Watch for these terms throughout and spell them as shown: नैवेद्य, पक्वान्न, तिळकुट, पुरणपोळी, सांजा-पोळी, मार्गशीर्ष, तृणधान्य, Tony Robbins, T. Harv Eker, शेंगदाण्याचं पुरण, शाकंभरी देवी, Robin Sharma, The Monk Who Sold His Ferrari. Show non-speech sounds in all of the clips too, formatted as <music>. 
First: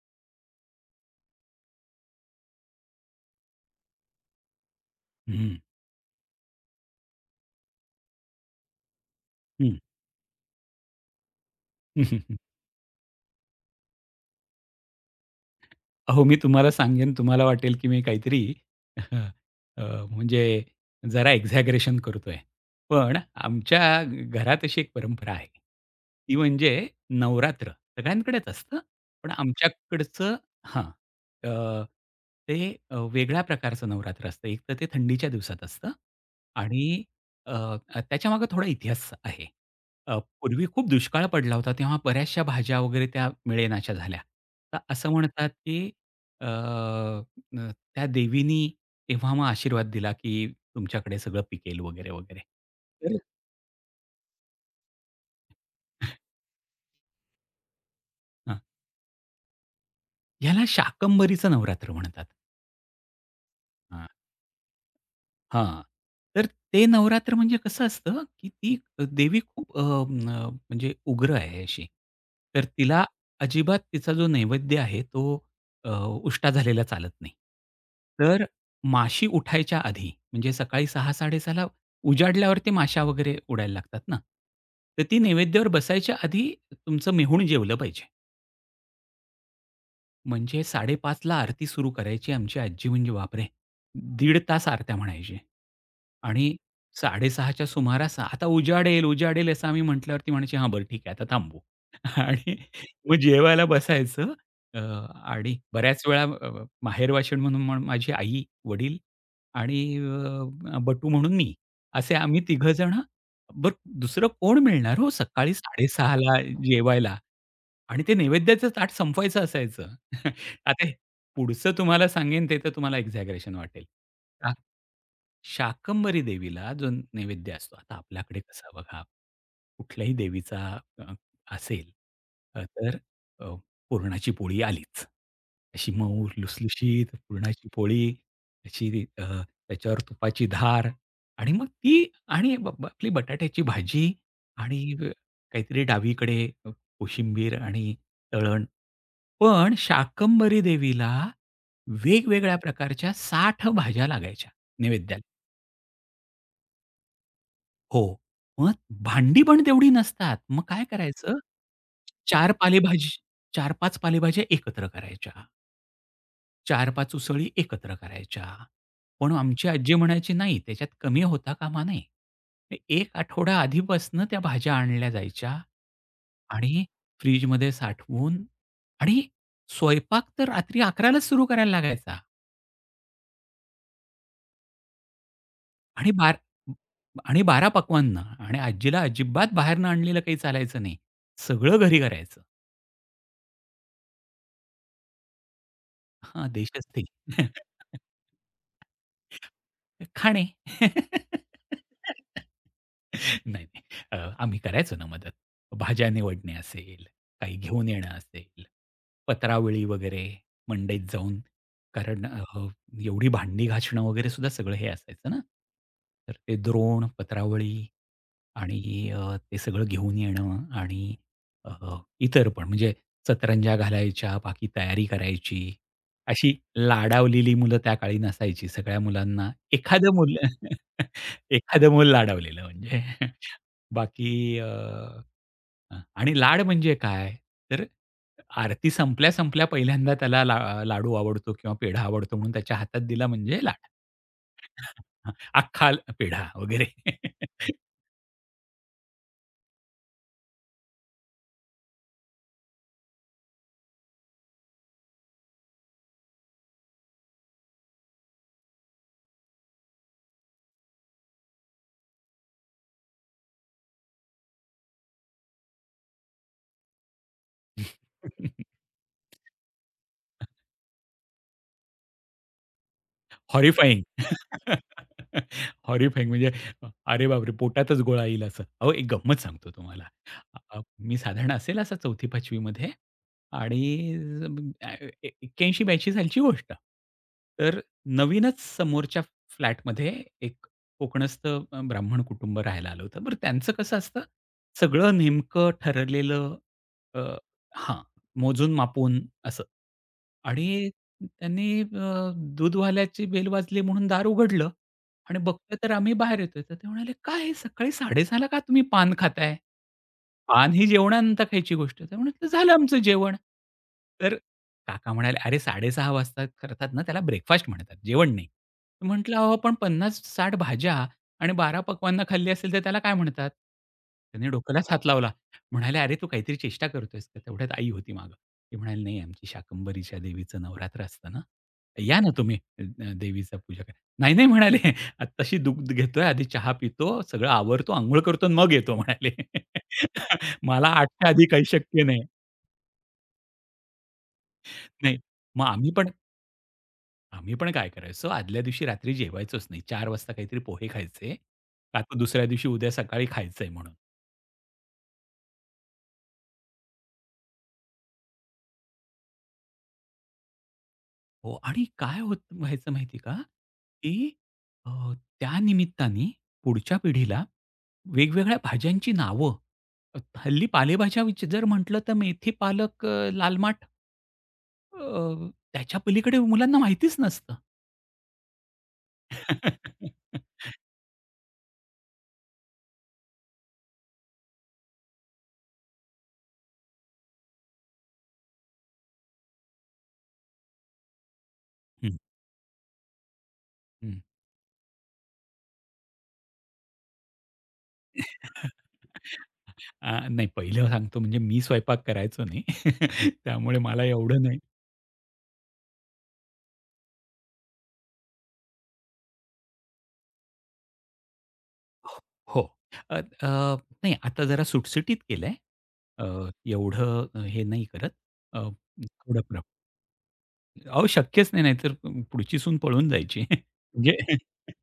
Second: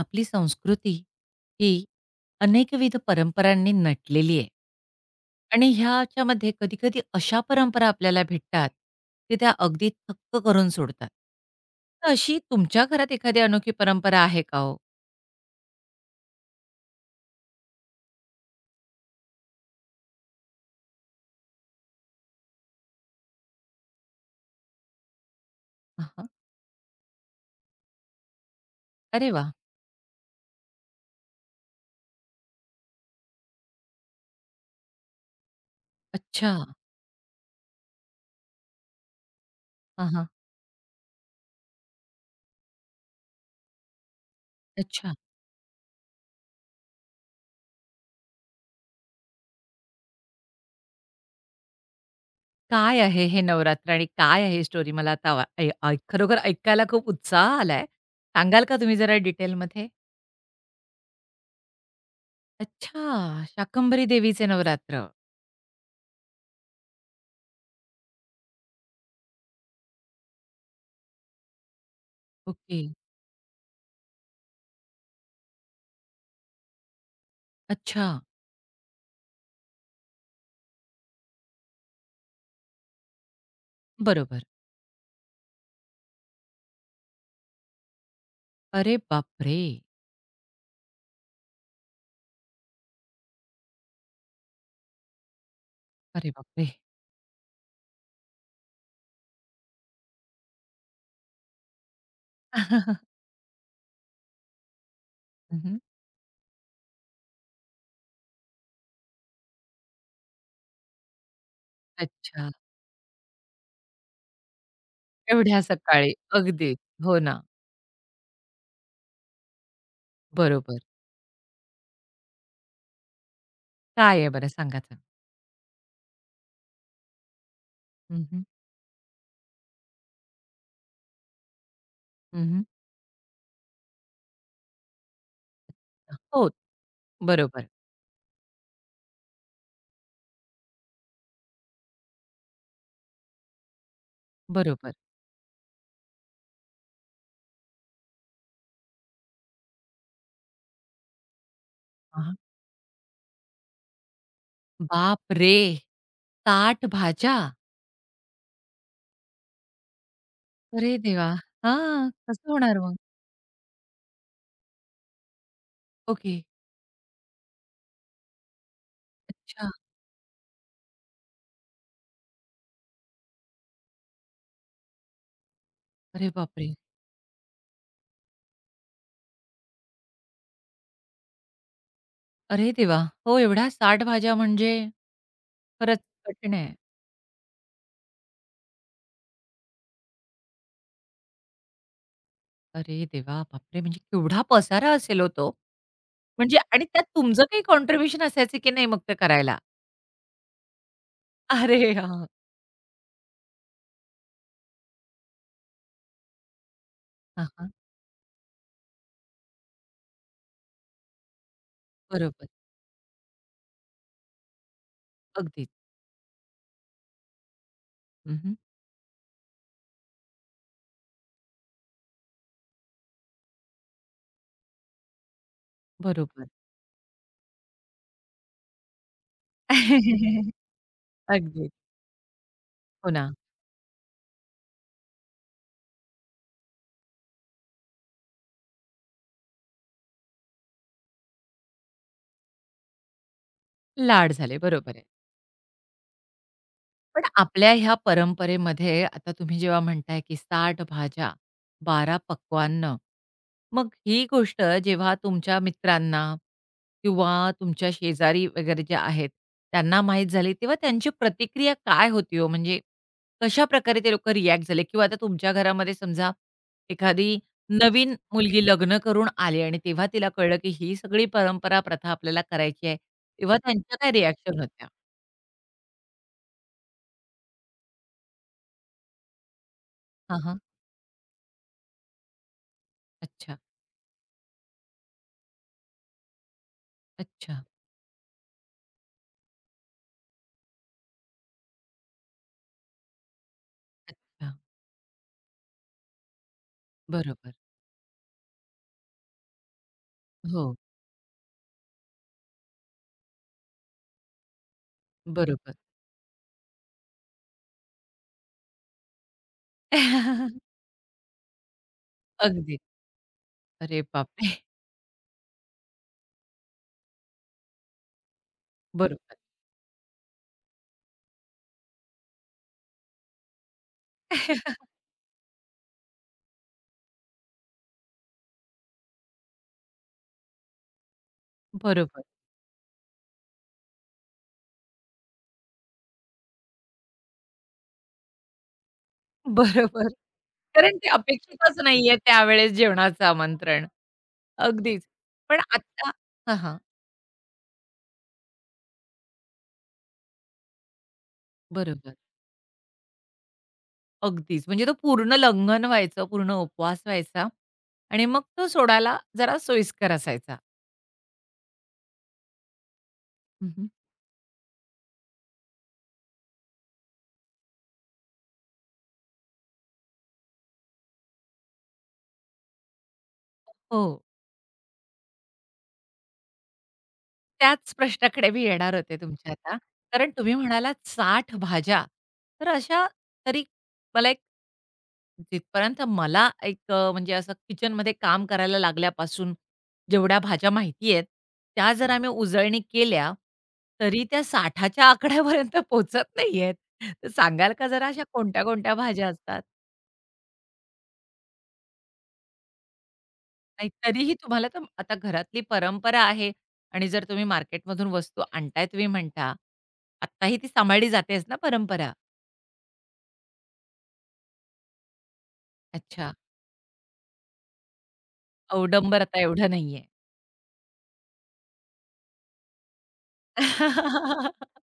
आपली संस्कृती ही अनेकविध परंपरांनी नटलेली आहे हं, आणि ह्याच्यामध्ये कधी-कधी अशा परंपरा आपल्याला भेटतात, की त्या हं. अगदी थक्क करून सोडतात. तर हं, अशी तुमच्या घरात एखादी अनोखी परंपरा आहे का हो? अहो, मी तुम्हाला सांगेन, तुम्हाला वाटेल की मी काहीतरी <laughs> अ, म्हणजे जरा एक्झॅगरेशन करतोय. पण आमच्या घरात अशी एक परंपरा आहे. हां, ती म्हणजे नवरात्र सगळ्यांकडेच असतं, पण अरे वाह! आमच्याकडचं हां. अ, ते वेगळ्या प्रकारचं नवरात्र असतं. एक तर ते थंडीच्या दिवसात असतं अच्छा. आणि अ, त्याच्यामागे थोडा इतिहास आहे. हां, पूर्वी खूप दुष्काळ पडला होता, तेव्हा बऱ्याचशा भाज्या वगैरे त्या मिळेनाशा झाल्या. तर असं अच्छा. म्हणतात की अ, न त्या देवीनी तेव्हा मग आशीर्वाद दिला, की तुमच्याकडे सगळं पिकेल वगैरे, वगैरे. काय तर आहे हे नवरात्र आणि काय आहे स्टोरी? मला आता वा ऐ ऐ <laughs> खरोखर ऐकायला खूप उत्साह आलाय. हां. सांगाल का तुम्ही जरा डिटेलमध्ये? ह्याला शाकंभरीचं नवरात्र म्हणतात. अच्छा! शाकंभरी देवीचे नवरात्र. हां. तर ते नवरात्र म्हणजे कसं असतं, की ती देवी खूप म्हणजे उग्र आहे अशी. तर ओके. तिला अजिबात तिचा जो नैवेद्य आहे तो अ, उष्टा झालेला चालत नाही. अच्छा. तर माशी उठायच्या आधी म्हणजे सकाळी 6:00-6:30 ला ते माशा वगैरे उडायला लागतात ना. बरोबर. तर ती नैवेद्यावर बसायच्या आधी तुमचं मेहूण जेवलं पाहिजे. अरे बापरे! म्हणजे 5:30ला आरती सुरू करायची आमची आजी म्हणजे बापरे! दीड तास आरत्या म्हणायची. अरे आणि बापरे! 6:30च्या सुमारास आता उजाडेल, उजाडेल असं आम्ही म्हटल्यावर म्हणायची, "हां, बरं ठीक आहे आता थांबू." <laughs> आणि मग <laughs> जेवायला बसायचं, अ, आणि हं, हं. बऱ्याच वेळा माहेरवाशीण म्हणून माझी आई, वडील आणि बटू म्हणून मी असे आम्ही अच्छा. तिघं जण. बरं, दुसरं कोण मिळणार हो सकाळी एवढ्या सकाळी. 6:30ला अगदी. जेवायला? हो ना. आणि ते नैवेद्याचं ताट संपवायचं असायचं. <laughs> बरोबर. आता हे पुढचं तुम्हाला सांगेन ते तर तुम्हाला एक्झॅगरेशन वाटेल. काय आहे बरं सांगा तर? शाकंभरी देवीला जो नैवेद्य असतो, आता हं, आपल्याकडे हं. कसा बघा, कुठल्याही देवीचा अ, असेल, अ, हं, तर अ, पुरणाची पोळी आलीच. अशी मऊ हो. लुसलुशीत पुरणाची बरोबर, पोळी, अशी अ, त्याच्यावर तुपाची धार आणि मग ती आणि ब ब आपली बटाट्याची भाजी आणि बरोबर. काहीतरी डावीकडे कोशिंबीर आणि तळण. पण शाकंभरी देवीला हां, हां. वेगवेगळ्या प्रकारच्या 60 भाज्या लागायच्या नैवेद्याला. बापरे! 60 भाज्या? हो. मग भांडी पण तेवढी नसतात. मग काय अरे देवा! करायचं? हां. कसं 4 होणार मग? पालेभाजी 4-5 पालेभाज्या एकत्र करायच्या. ओके. 4-5 उसळी एकत्र करायच्या. पण आमची अच्छा. आजी म्हणायची, "नाही, त्याच्यात कमी होता कामा नये." मग 1 आठवडा आधीपासनं त्या भाज्या आणल्या जायच्या अरे बापरे! आणि फ्रिजमध्ये साठवून, आणि स्वयंपाक तर रात्री 11:00 सुरू करायला लागायचा. अरे देवा! हो एवढ्या 60 भाज्या म्हणजे खरंच आणि बार कठीण आहे. आणि 12 पक्वांना, आणि आजीला अजिबात बाहेरनं आणलेलं काही चालायचं नाही. सगळं घरी करायचं. अरे देवा! बापरे! म्हणजे केवढा पसारा असेल हो हां, म्हणजे आणि देशस्थिती. त्यात तुमचं काही कॉन्ट्रिब्युशन असायचं की नाही मग ते करायला? खाणे. अरे हां. नाही, नाही. आम्ही करायचो ना मदत. भाज्या निवडणे असेल, हां, काही हां. घेऊन येणं असेल, पत्रावळी वगैरे मंडईत जाऊन, कारण बरोबर. एवढी भांडी घासणं वगैरे सुद्धा सगळं हे असायचं ना. अगदीच. तर ते द्रोण, पत्रावळी हं, हं. आणि ते सगळं घेऊन येणं आणि अ, इतर पण म्हणजे सतरंजा घालायच्या, बाकी तयारी करायची. बरोबर. अशी लाडावलेली मुलं त्या काळी नसायची, सगळ्या मुलांना. एखादं मुल <laughs> <laughs> अगदीच. एखादं मूल लाडावलेलं म्हणजे. हो ना. <laughs> बाकी अ, हां, आणि लाड म्हणजे काय? तर आरती संपल्या, संपल्या पहिल्यांदा त्याला लाडू आवडतो किंवा पेढा आवडतो म्हणून त्याच्या हातात दिला म्हणजे लाड. लाड झाले. बरोबर आहे. हां, अख्खा पेढा वगैरे. पण आपल्या ह्या परंपरेमध्ये आता तुम्ही जेव्हा म्हणताय, की 60 भाज्या, बारा पक्वान्न. मग ही गोष्ट जेव्हा तुमच्या मित्रांना किंवा तुमच्या शेजारी वगैरे जे आहेत, त्यांना माहीत झाली तेव्हा त्यांची प्रतिक्रिया काय होती हो? म्हणजे कशाप्रकारे ते लोकं रिॲक्ट झाले? किंवा आता तुमच्या घरामध्ये समजा एखादी नवीन <laughs> मुलगी लग्न करून आली आणि तेव्हा तिला कळलं, की ही सगळी परंपरा, प्रथा आपल्याला करायची आहे. तेव्हा त्यांच्या हॉरिफाइंग. काय रिॲक्शन होत्या? हॉरिफाइंग <laughs> म्हणजे अरे बापरे! पोटातच गोळा येईल असं. अहो, एक गंमत सांगतो तुम्हाला. हां, अ, हां. अ, मी साधारण असेल असा 4थी-5वी मध्ये, अच्छा, आणि अ, 81 82 सालची गोष्ट. अच्छा. तर नवीनच समोरच्या फ्लॅटमध्ये एक कोकणस्थ ब्राह्मण कुटुंब राहायला आलं होतं. बरं त्यांचं कसं असतं, अच्छा. सगळं नेमकं ठरलेलं, अ, बरोबर. हां, मोजून मापून असं. हो, आणि त्यांनी दूधवाल्याची बेल वाजली म्हणून दार उघडलं, आणि बरोबर. बघतोय तर आम्ही बाहेर येतोय. तर ते म्हणाले, "काय हे सकाळी साड़े ला का तुम्ही पान खाताय? <laughs> पान ही जेवणानंतर खायची गोष्ट आहे." तर म्हटलं, "झालं अगदी. आमचं जेवण." अरे तर बापरे! काका म्हणाले, "अरे 6:30 वाजता करतात ना त्याला ब्रेकफास्ट म्हणतात, जेवण नाही." म्हटलं, बरोबर. "अहो पण 50-60 भाज्या आणि 12 पक्वान्न खाल्ली असेल तर त्याला काय म्हणतात?" त्यांनी <laughs> डोक्यालाच हात लावला. म्हणाले, "अरे तू काहीतरी चेष्टा करतोयस का?" तेवढ्यात आई होती मागं. ते म्हणाले, "नाही, आमची शाकंभरीच्या देवीचं नवरात्र असतं ना, या बरोबर, ना तुम्ही देवीचा पूजा करायला." "नाही, नाही," म्हणाले, "आत्ताशी दूध घेतोय, आधी चहा पितो, सगळं आवरतो, अंघोळ करतो आणि मग येतो," म्हणाले. बरोबर. <laughs> "मला कारण ते 8च्या आधी काही अपेक्षितच शक्य नाहीये नाही." त्यावेळेस जेवणाचं आमंत्रण. अगदीच. नाही, पण मग आता हां, हां. आम्ही पण काय करायचो, आदल्या दिवशी रात्री जेवायचोच नाही. 4 वाजता काहीतरी पोहे खायचे. का बरोबर. तर दुसऱ्या दिवशी उद्या सकाळी खायचंय म्हणून. अगदीच. म्हणजे तो पूर्ण लंघन व्हायचं, पूर्ण उपवास व्हायचा आणि मग तो सोडायला जरा सोयीस्कर असायचा. हो, आणि काय होत व्हायचं माहिती आहे का, हं, की अ, त्या निमित्ताने पुढच्या पिढीला वेगवेगळ्या भाज्यांची नावं, अ, हल्ली पालेभाज्या विच जर म्हटलं तर मेथी, पालक, लाल माठ, हो. त्याच्या पलीकडे मुलांना माहितीच नसतं. त्याच प्रश्नाकडे मी येणार होते तुमच्या आता. <laughs> कारण तुम्ही म्हणालात 60 भाज्या. तर अशा तरी मला एक जिथपर्यंत मला एक म्हणजे असं किचनमध्ये काम करायला लागल्यापासून जेवढ्या भाज्या माहिती आहेत, त्या जर हं, आम्ही उजळणी केल्या, हं. तरी त्या 60 च्या आकड्यापर्यंत पोहोचत नाहीयेत. तर सांगाल का जरा अशा कोणत्या-कोणत्या भाज्या असतात? नाही, पहिलं सांगतो म्हणजे मी स्वयंपाक करायचो नाही. <laughs> त्यामुळे नाही, मला तरीही एवढं नाही तुम्हाला तर आता घरातली परंपरा आहे आणि जर तुम्ही मार्केटमधून वस्तू आणताय तुम्ही म्हणता. आत्ताही ती सांभाळली जातेच ना परंपरा. हो. अ, अ, नाही आता जरा सुटसुटीत केलंय. अ, अच्छा. एवढं हे नाही करत. अ, अवडंबर आता थोडं प्र एवढं नाहीये. अहो शक्यच नाही, नाहीतर पुढची सून पळून जायची. म्हणजे <laughs>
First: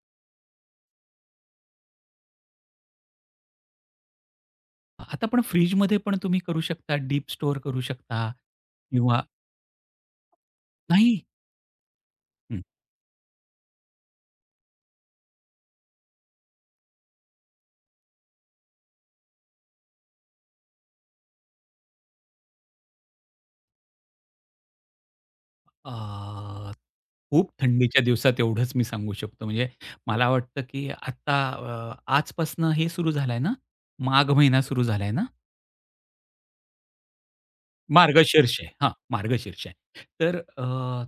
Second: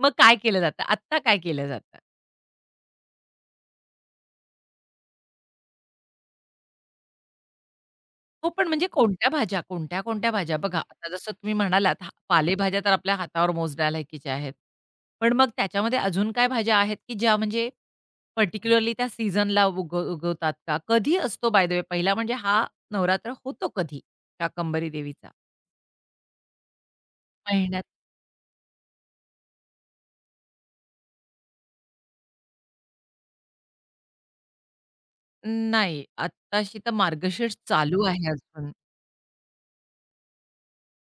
मग काय केलं जातं? आत्ता काय केलं जातं? आता पण फ्रिजमध्ये पण तुम्ही करू शकता, डीप स्टोअर करू शकता हो, पण म्हणजे किंवा. कोणत्या भाज्या, कोणत्या-कोणत्या भाज्या? बघा, आता नाही, जसं तुम्ही म्हणालात, हा हं. पालेभाज्या तर आपल्या हातावर मोजण्या लायकीच्या आहेत. पण मग त्याच्यामध्ये अजून काय भाज्या आहेत, की ज्या म्हणजे पर्टिक्युलरली त्या सीझनला उगवतात का? कधी असतो बाय द वे पहिला म्हणजे हा नवरात्र होतो कधी काकंबरी देवीचा? अ, खूप महिन्यात थंडीच्या दिवसात एवढंच मी सांगू शकतो. म्हणजे मला वाटतं, की आता आजपासनं हे सुरू झालंय ना, माघ महिना सुरू झालाय ना? नाही. आत्ताशी तर मार्गशीर्ष चालू आहे मार्गशीर्ष आहे. अजून. हां, मार्गशीर्ष आहे. तर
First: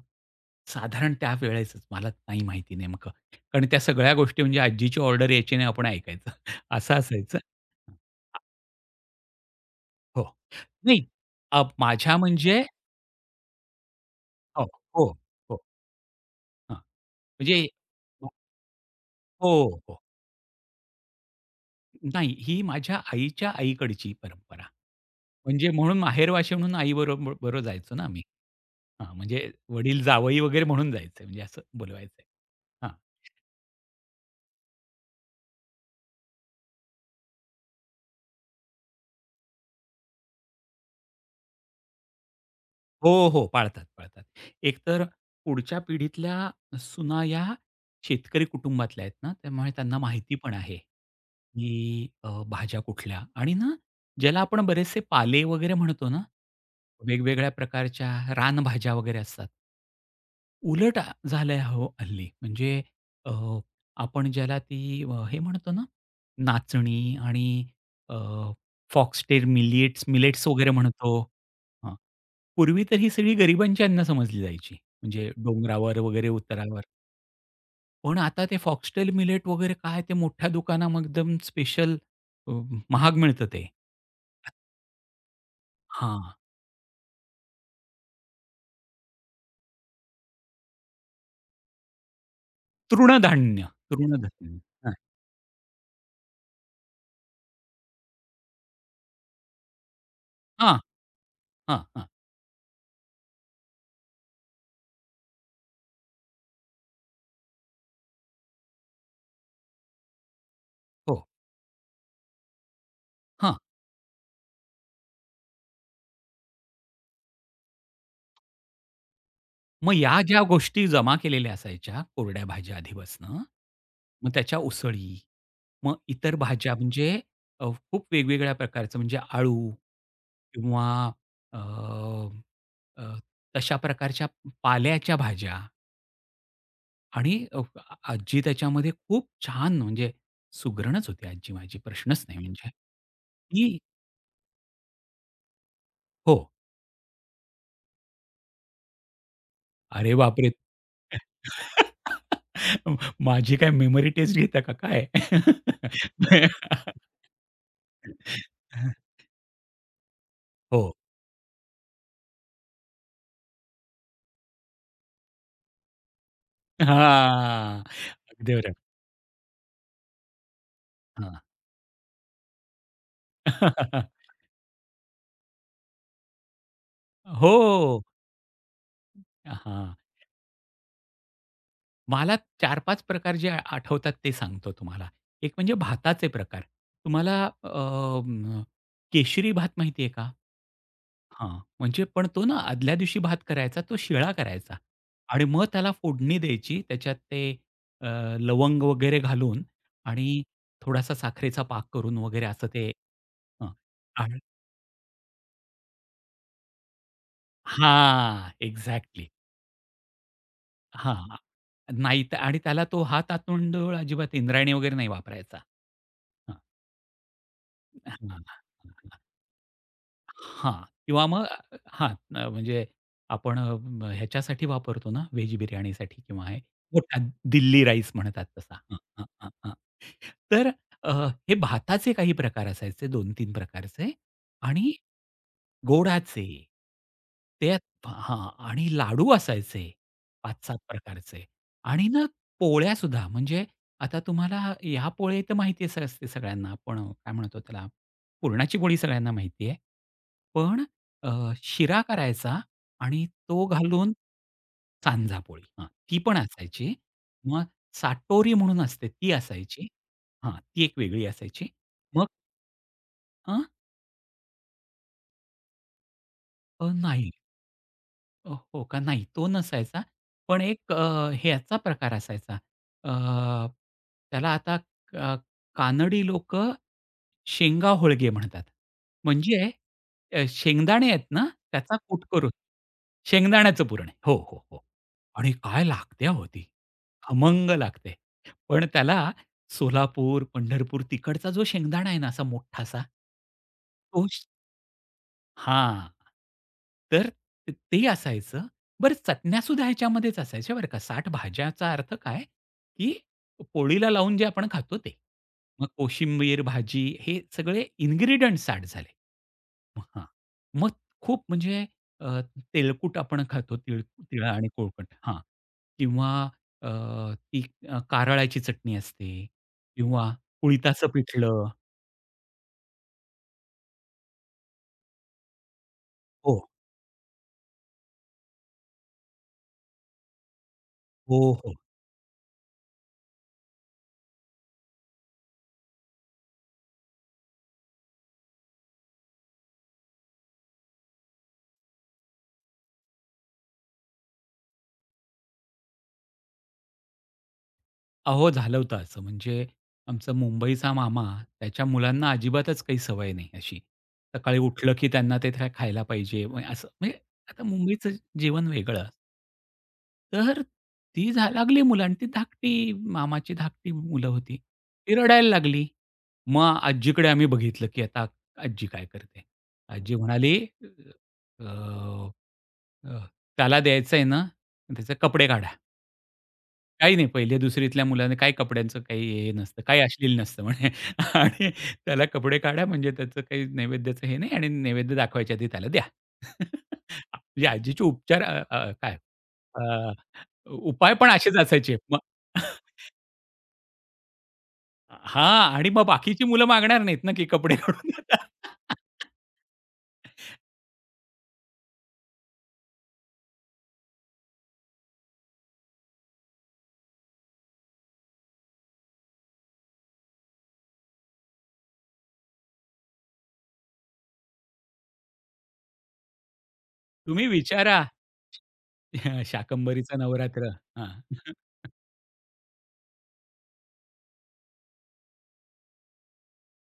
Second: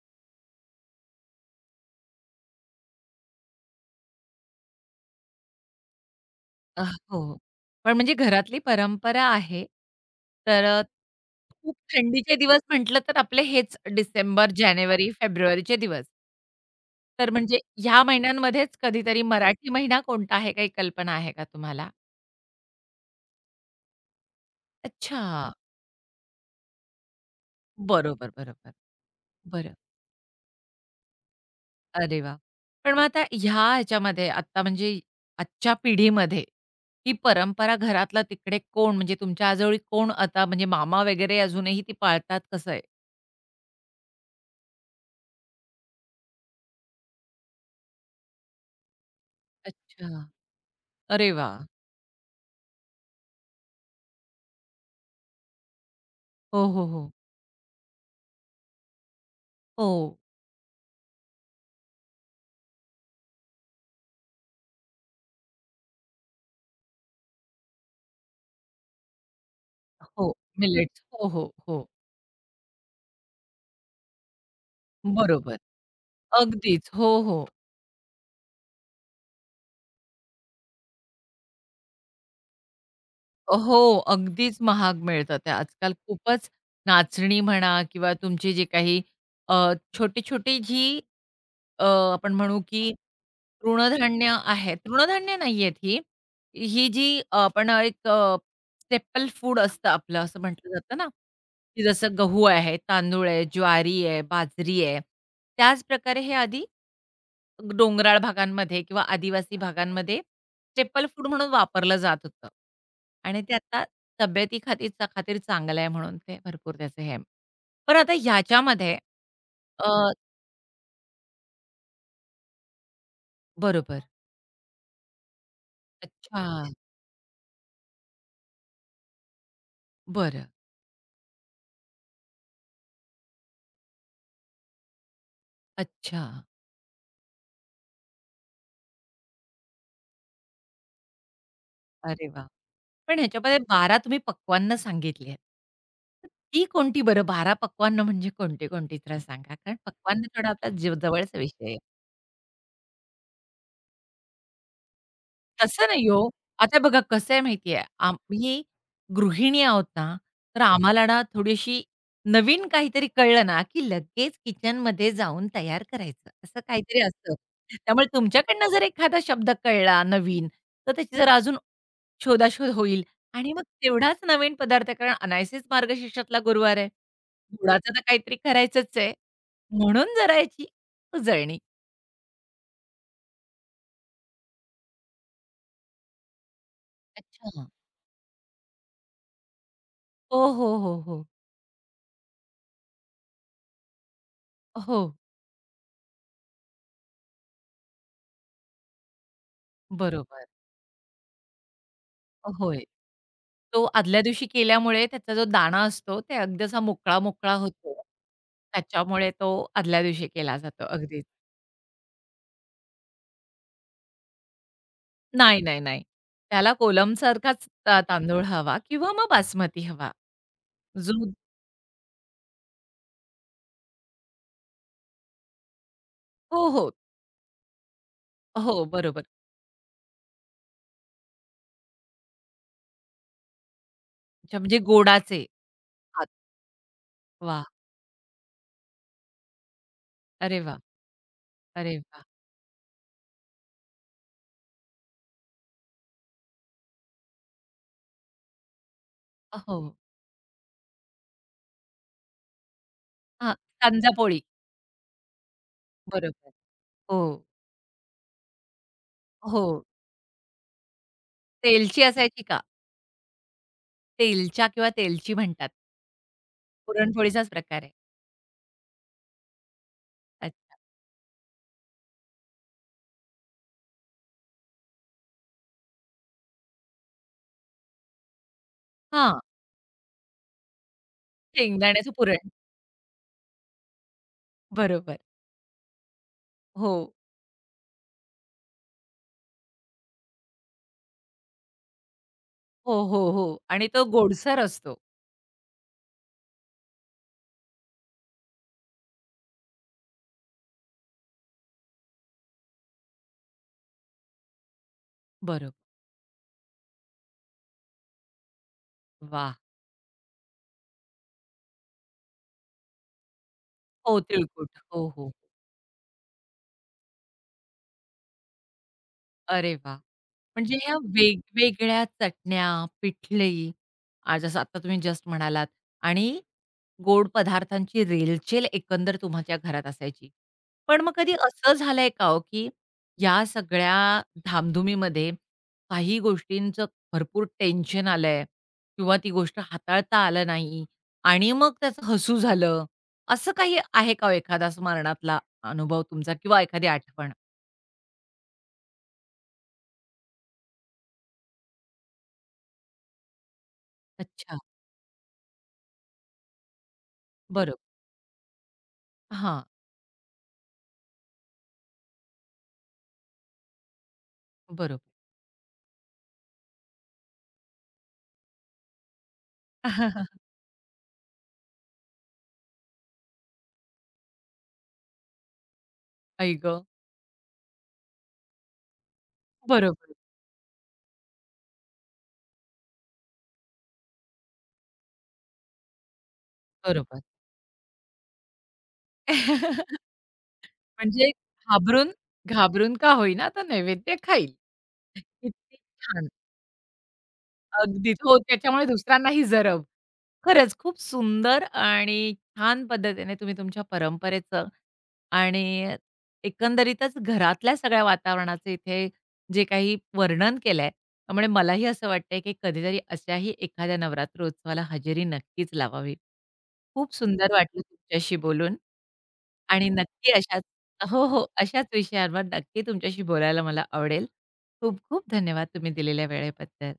साधारण त्या वेळेसच, मला नाही माहिती नेमकं. कारण त्या सगळ्या गोष्टी म्हणजे आजीची ऑर्डर यायची आणि आपण ऐकायचं <laughs> अ, असं हो. असायचं. पण म्हणजे घरातली परंपरा आहे. हो. तर नाही अ, खूप माझ्या थंडीचे दिवस म्हणजे म्हटलं तर आपले हेच डिसेंबर, हो, हो, जानेवारी, हो. फेब्रुवारीचे दिवस. हां, तर म्हणजे म्हणजे ह्या महिन्यांमध्येच कधीतरी मराठी हो, हो. महिना कोणता आहे काही कल्पना आहे का तुम्हाला? नाही, ही माझ्या आईच्या आईकडची परंपरा. अच्छा. म्हणजे म्हणून माहेरवाशी म्हणून आईबरोबर बरोबर बरोबर जायचो ना आम्ही. बरोबर, बरोबर. हां, म्हणजे बरं. वडील जावई वगैरे म्हणून जायचं म्हणजे असं बोलवायचं. अरे वाह! पण मग आता ह्याच्यामध्ये आता म्हणजे आजच्या पिढीमध्ये ही परंपरा घरातला तिकडे कोण म्हणजे तुमच्या आजोळी कोण आता म्हणजे मामा वगैरे अजूनही ती पाळतात कसं आहे? हो, हो. पाळतात, पाळतात. एकतर पुढच्या पिढीतल्या सुना या शेतकरी कुटुंबातल्या आहेत ना, त्यामुळे त्यांना अच्छा. माहिती पण आहे, अरे वाह! की भाज्या कुठल्या आणि ना, ज्याला आपण बरेचसे पाले वगैरे म्हणतो ना, हो, हो, हो. वेगवेगळ्या प्रकारच्या रानभाज्या वगैरे असतात. हो, उलट झालंय हो हल्ली. म्हणजे अ, आपण ज्याला ती अ, हे म्हणतो ना, नाचणी आणि फॉक्सटेल मिलेट्स हो. मिलेट्स वगैरे मिलेट्स. म्हणतो. हो, हो, हो. पूर्वी तर ही सगळी गरिबांची अन्न समजली जायची. म्हणजे बरोबर. डोंगरावर वगैरे उतारावर. अगदीच. हो, हो. पण आता ते फॉक्सटेल मिलेट वगैरे काय ते मोठ्या दुकानामध्ये एकदम स्पेशल महाग मिळतं ते. हो, अगदीच महाग मिळतात त्या. आजकाल हां. खूपच नाचणी म्हणा किंवा तुमची जी काही छोटी-छोटी जी अ, आपण म्हणू की तृणधान्य, तृणधान्य तृणधान्य. आहेत. हां, तृणधान्य नाहीयेत ही. ही जी आपण एक स्टेपल फूड असतं आपलं असं म्हटलं हां, जातं ना, हां, की हां. जसं गहू आहे, तांदूळ आहे, ज्वारी आहे, बाजरी आहे. त्याच प्रकारे हे आधी डोंगराळ भागांमध्ये किंवा आदिवासी भागांमध्ये स्टेपल हो, फूड म्हणून वापरलं जात होतं आणि ते हां. आता तब्येती खातीर चांगलं आहे म्हणून ते भरपूर त्याचं हे आहे. पण आता ह्याच्यामध्ये मग अ, या ज्या गोष्टी जमा केलेल्या असायच्या कोरड्या भाज्या आधीपासनं, बरोबर. मग त्याच्या उसळी, मग इतर अच्छा. भाज्या म्हणजे अ, खूप वेगवेगळ्या प्रकारचं म्हणजे आळू बरं. किंवा अ, अ, तशा प्रकारच्या पाल्याच्या भाज्या, अच्छा. आणि आजी त्याच्यामध्ये खूप छान म्हणजे सुगरणच होती आजी माझी, प्रश्नच अरे नाही वाह! म्हणजे. पण ह्याच्यामध्ये ती 12 तुम्ही पक्वान्न सांगितली आहेत. तर हो. ती कोणती बरं 12 पक्वान्न म्हणजे कोणती कोणती जरा सांगा? कारण अरे पक्वान्न थोडा बापरे! आपला जीव जवळचा विषय आहे. <laughs> माझी काय मेमरी टेस्ट घेता का काय? तसं नाही हो. आता <laughs> बघा कसं आहे माहिती आहे, आम्ही गृहिणी आहोत ना, तर हो. आम्हाला ना थोडीशी नवीन काहीतरी कळलं ना, की लगेच किचनमध्ये जाऊन तयार करायचं, असं काहीतरी असतं. हां. त्यामुळे अगदी तुमच्याकडनं बरोबर. जर एखादा शब्द कळला नवीन, तर त्याची जरा हां. अजून शोधाशोध होईल आणि मग तेवढाच <laughs> नवीन पदार्थ कारण अनायसेच मार्गशीर्षातला गुरुवार आहे. हो. गुळाचं तर काहीतरी करायचंच आहे. हां. म्हणून जरा याची उजळणी. मला 4-5 प्रकार जे आ- आठवतात ते सांगतो तुम्हाला. एक म्हणजे भाताचे प्रकार. तुम्हाला अच्छा. म, केशरी भात माहिती आहे का? हो, हो, हो, हो. हां, म्हणजे पण तो ना आदल्या दिवशी भात करायचा, तो शिळा करायचा हो, आणि मग त्याला फोडणी द्यायची. त्याच्यात ते अ, लवंग वगैरे घालून आणि बरोबर. थोडासा साखरेचा पाक करून वगैरे असं होय. ते. हं, तो आदल्या आणि दिवशी केल्यामुळे त्याचा जो दाणा असतो ते अगदी असा मोकळा-मोकळा होतो. हां, एक्झॅक्टली. त्याच्यामुळे तो आदल्या दिवशी केला जातो अगदीच. हां, नाही तर. आणि त्याला तो हात आतोंडवळ अजिबात इंद्रायणी वगैरे नाही वापरायचा. नाही, नाही, नाही. हां, त्याला कोलमसारखाच ता हां, तांदूळ हां, हवा किंवा मग बासमती हवा. हां. जो किंवा मग हां, म्हणजे आपण ह्याच्यासाठी वापरतो ना, व्हेज बिर्याणीसाठी किंवा हे हो, हो. मोठा दिल्ली राईस म्हणतात तसा. हो, हां, बरोबर. हां, हां, हां. तर अ, हे भाताचे काही प्रकार असायचे 2-3 प्रकारचे, अच्छा म्हणजे आणि गोडाचे. हां, गोडाचे. वाह! ते हां, आणि लाडू असायचे अरे वाह! 5-7 प्रकारचे अरे आणि वाह! ना पोळ्यासुद्धा. म्हणजे आता तुम्हाला ह्या पोळी तर माहिती स असते सगळ्यांना. आपण काय म्हणतो त्याला, पुरणाची पोळी सगळ्यांना माहिती आहे. हो. पण शिरा करायचा आणि हां, तो घालून सांजा-पोळी. सांजा पोळी. हां, ती पण बरोबर. असायची. हो, मग साटोरी म्हणून असते ती हो. असायची. हां, ती एक वेगळी असायची. तेलची मग असायची का? अ, तेलच्या किंवा तेलची म्हणतात. अ, नाही. पुरणपोळीचाच प्रकार आहे. हो का? नाही तो नसायचा. पण अच्छा. एक ह्याचा प्रकार असायचा, अ, त्याला आता अ, कानडी लोक शेंगा होळगे म्हणतात. म्हणजे शेंगदाणे आहेत ना, त्याचा शेंगदाण्याचं कूट पुरण. करून, शेंगदाण्याचं पुरण. हो, हो, हो. बरोबर. आणि काय लागते अहो ती. हो. खमंग लागते. पण त्याला सोलापूर, पंढरपूर तिकडचा जो शेंगदाणा आहे ना असा हो, मोठासा, हो, हो. आणि तो तो गोडसर असतो. हां. तर ते असायचं. बरं चटण्यासुद्धा ह्याच्यामध्येच असायच्या बरं का. 60 भाज्याचा अर्थ काय, की पोळीला लावून जे आपण खातो ते. बरोबर. मग कोशिंबीर भाजी हे सगळे इन्ग्रीडियंट्स 60 झाले. वाह! हां. मग खूप म्हणजे अ, तेलकूट आपण खातो तीळ हो, आणि तिळकुट. हो, कोळकट हो. हां. किंवा अ, ती कारळाची चटणी असते अरे वाह! किंवा म्हणजे ह्या कुळिथाचं पिठलं. वेगवेगळ्या चटण्या, पिठलं, जसं आता तुम्ही जस्ट म्हणालात आणि हो, गोड पदार्थांची रेलचेल एकंदर तुमच्या घरात असायची. पण मग कधी हो, हो. असं झालंय का हो, की या सगळ्या धामधुमीमध्ये काही गोष्टींचं भरपूर टेन्शन आलंय किंवा ती गोष्ट हाताळता आलं नाही आणि मग त्याचं हसू झालं, असं काही आहे का हो एखादा स्मरणातला अनुभव तुमचा किंवा एखादी आठवण? अहो, झालं होतं असं. म्हणजे आमचा मुंबईचा मामा, त्याच्या मुलांना अजिबातच काही सवय नाही अशी. सकाळी अच्छा, उठलं की त्यांना ते काय खायला पाहिजे, म्हणजे असं म्हणजे आता बरोबर. मुंबईचं जीवन वेगळं. हां, तर ती झा लागली मुलं आणि ती धाकटी मामाची धाकटी मुलं होती. बरोबर. ती रडायला लागली. मग आजीकडे आम्ही बघितलं, की आता आजी काय करते. आजी <laughs> म्हणाली, "अ, अ, त्याला द्यायचंय ना, त्याचे कपडे काढा." आई गं! काही नाही, 1ली-2रीतल्या मुलाने काही कपड्यांचं काही हे नसतं, काही बरोबर, अश्लील नसतं म्हणे. <laughs> आणि त्याला कपडे काढा, म्हणजे त्याचं काही नैवेद्याचं हे नाही, आणि नैवेद्य दाखवायच्या आधी त्याला द्या. बरोबर. <laughs> म्हणजे आजीचे उपचार, अ, अ, काय अ, <laughs> उपाय म्हणजे पण असेच असायचे. घाबरून मग घाबरून <laughs> का होईना तो नैवेद्य खाईल. हां, किती आणि मग छान. बाकीची मुलं मागणार नाहीत ना, की कपडे काढून अगदीच. हो, देता. त्याच्यामुळे <laughs> दुसऱ्यांनाही जरब. खरंच खूप सुंदर आणि छान पद्धतीने तुम्ही तुमच्या परंपरेचं आणि एकंदरीतच घरातल्या सगळ्या वातावरणाचं इथे जे काही वर्णन केलंय, त्यामुळे मलाही असं वाटतंय की कधीतरी अशाही एखाद्या नवरात्र उत्सवाला हजेरी नक्कीच लावावी. खूप तुम्ही सुंदर वाटलं विचारा तुमच्याशी बोलून <laughs> आणि शाकंभरीचा नक्की अशाच नवरात्र. हो, हो. हां. अशाच विषयांवर नक्की तुमच्याशी बोलायला मला आवडेल. खूप खूप धन्यवाद तुम्ही दिलेल्या वेळेबद्दल.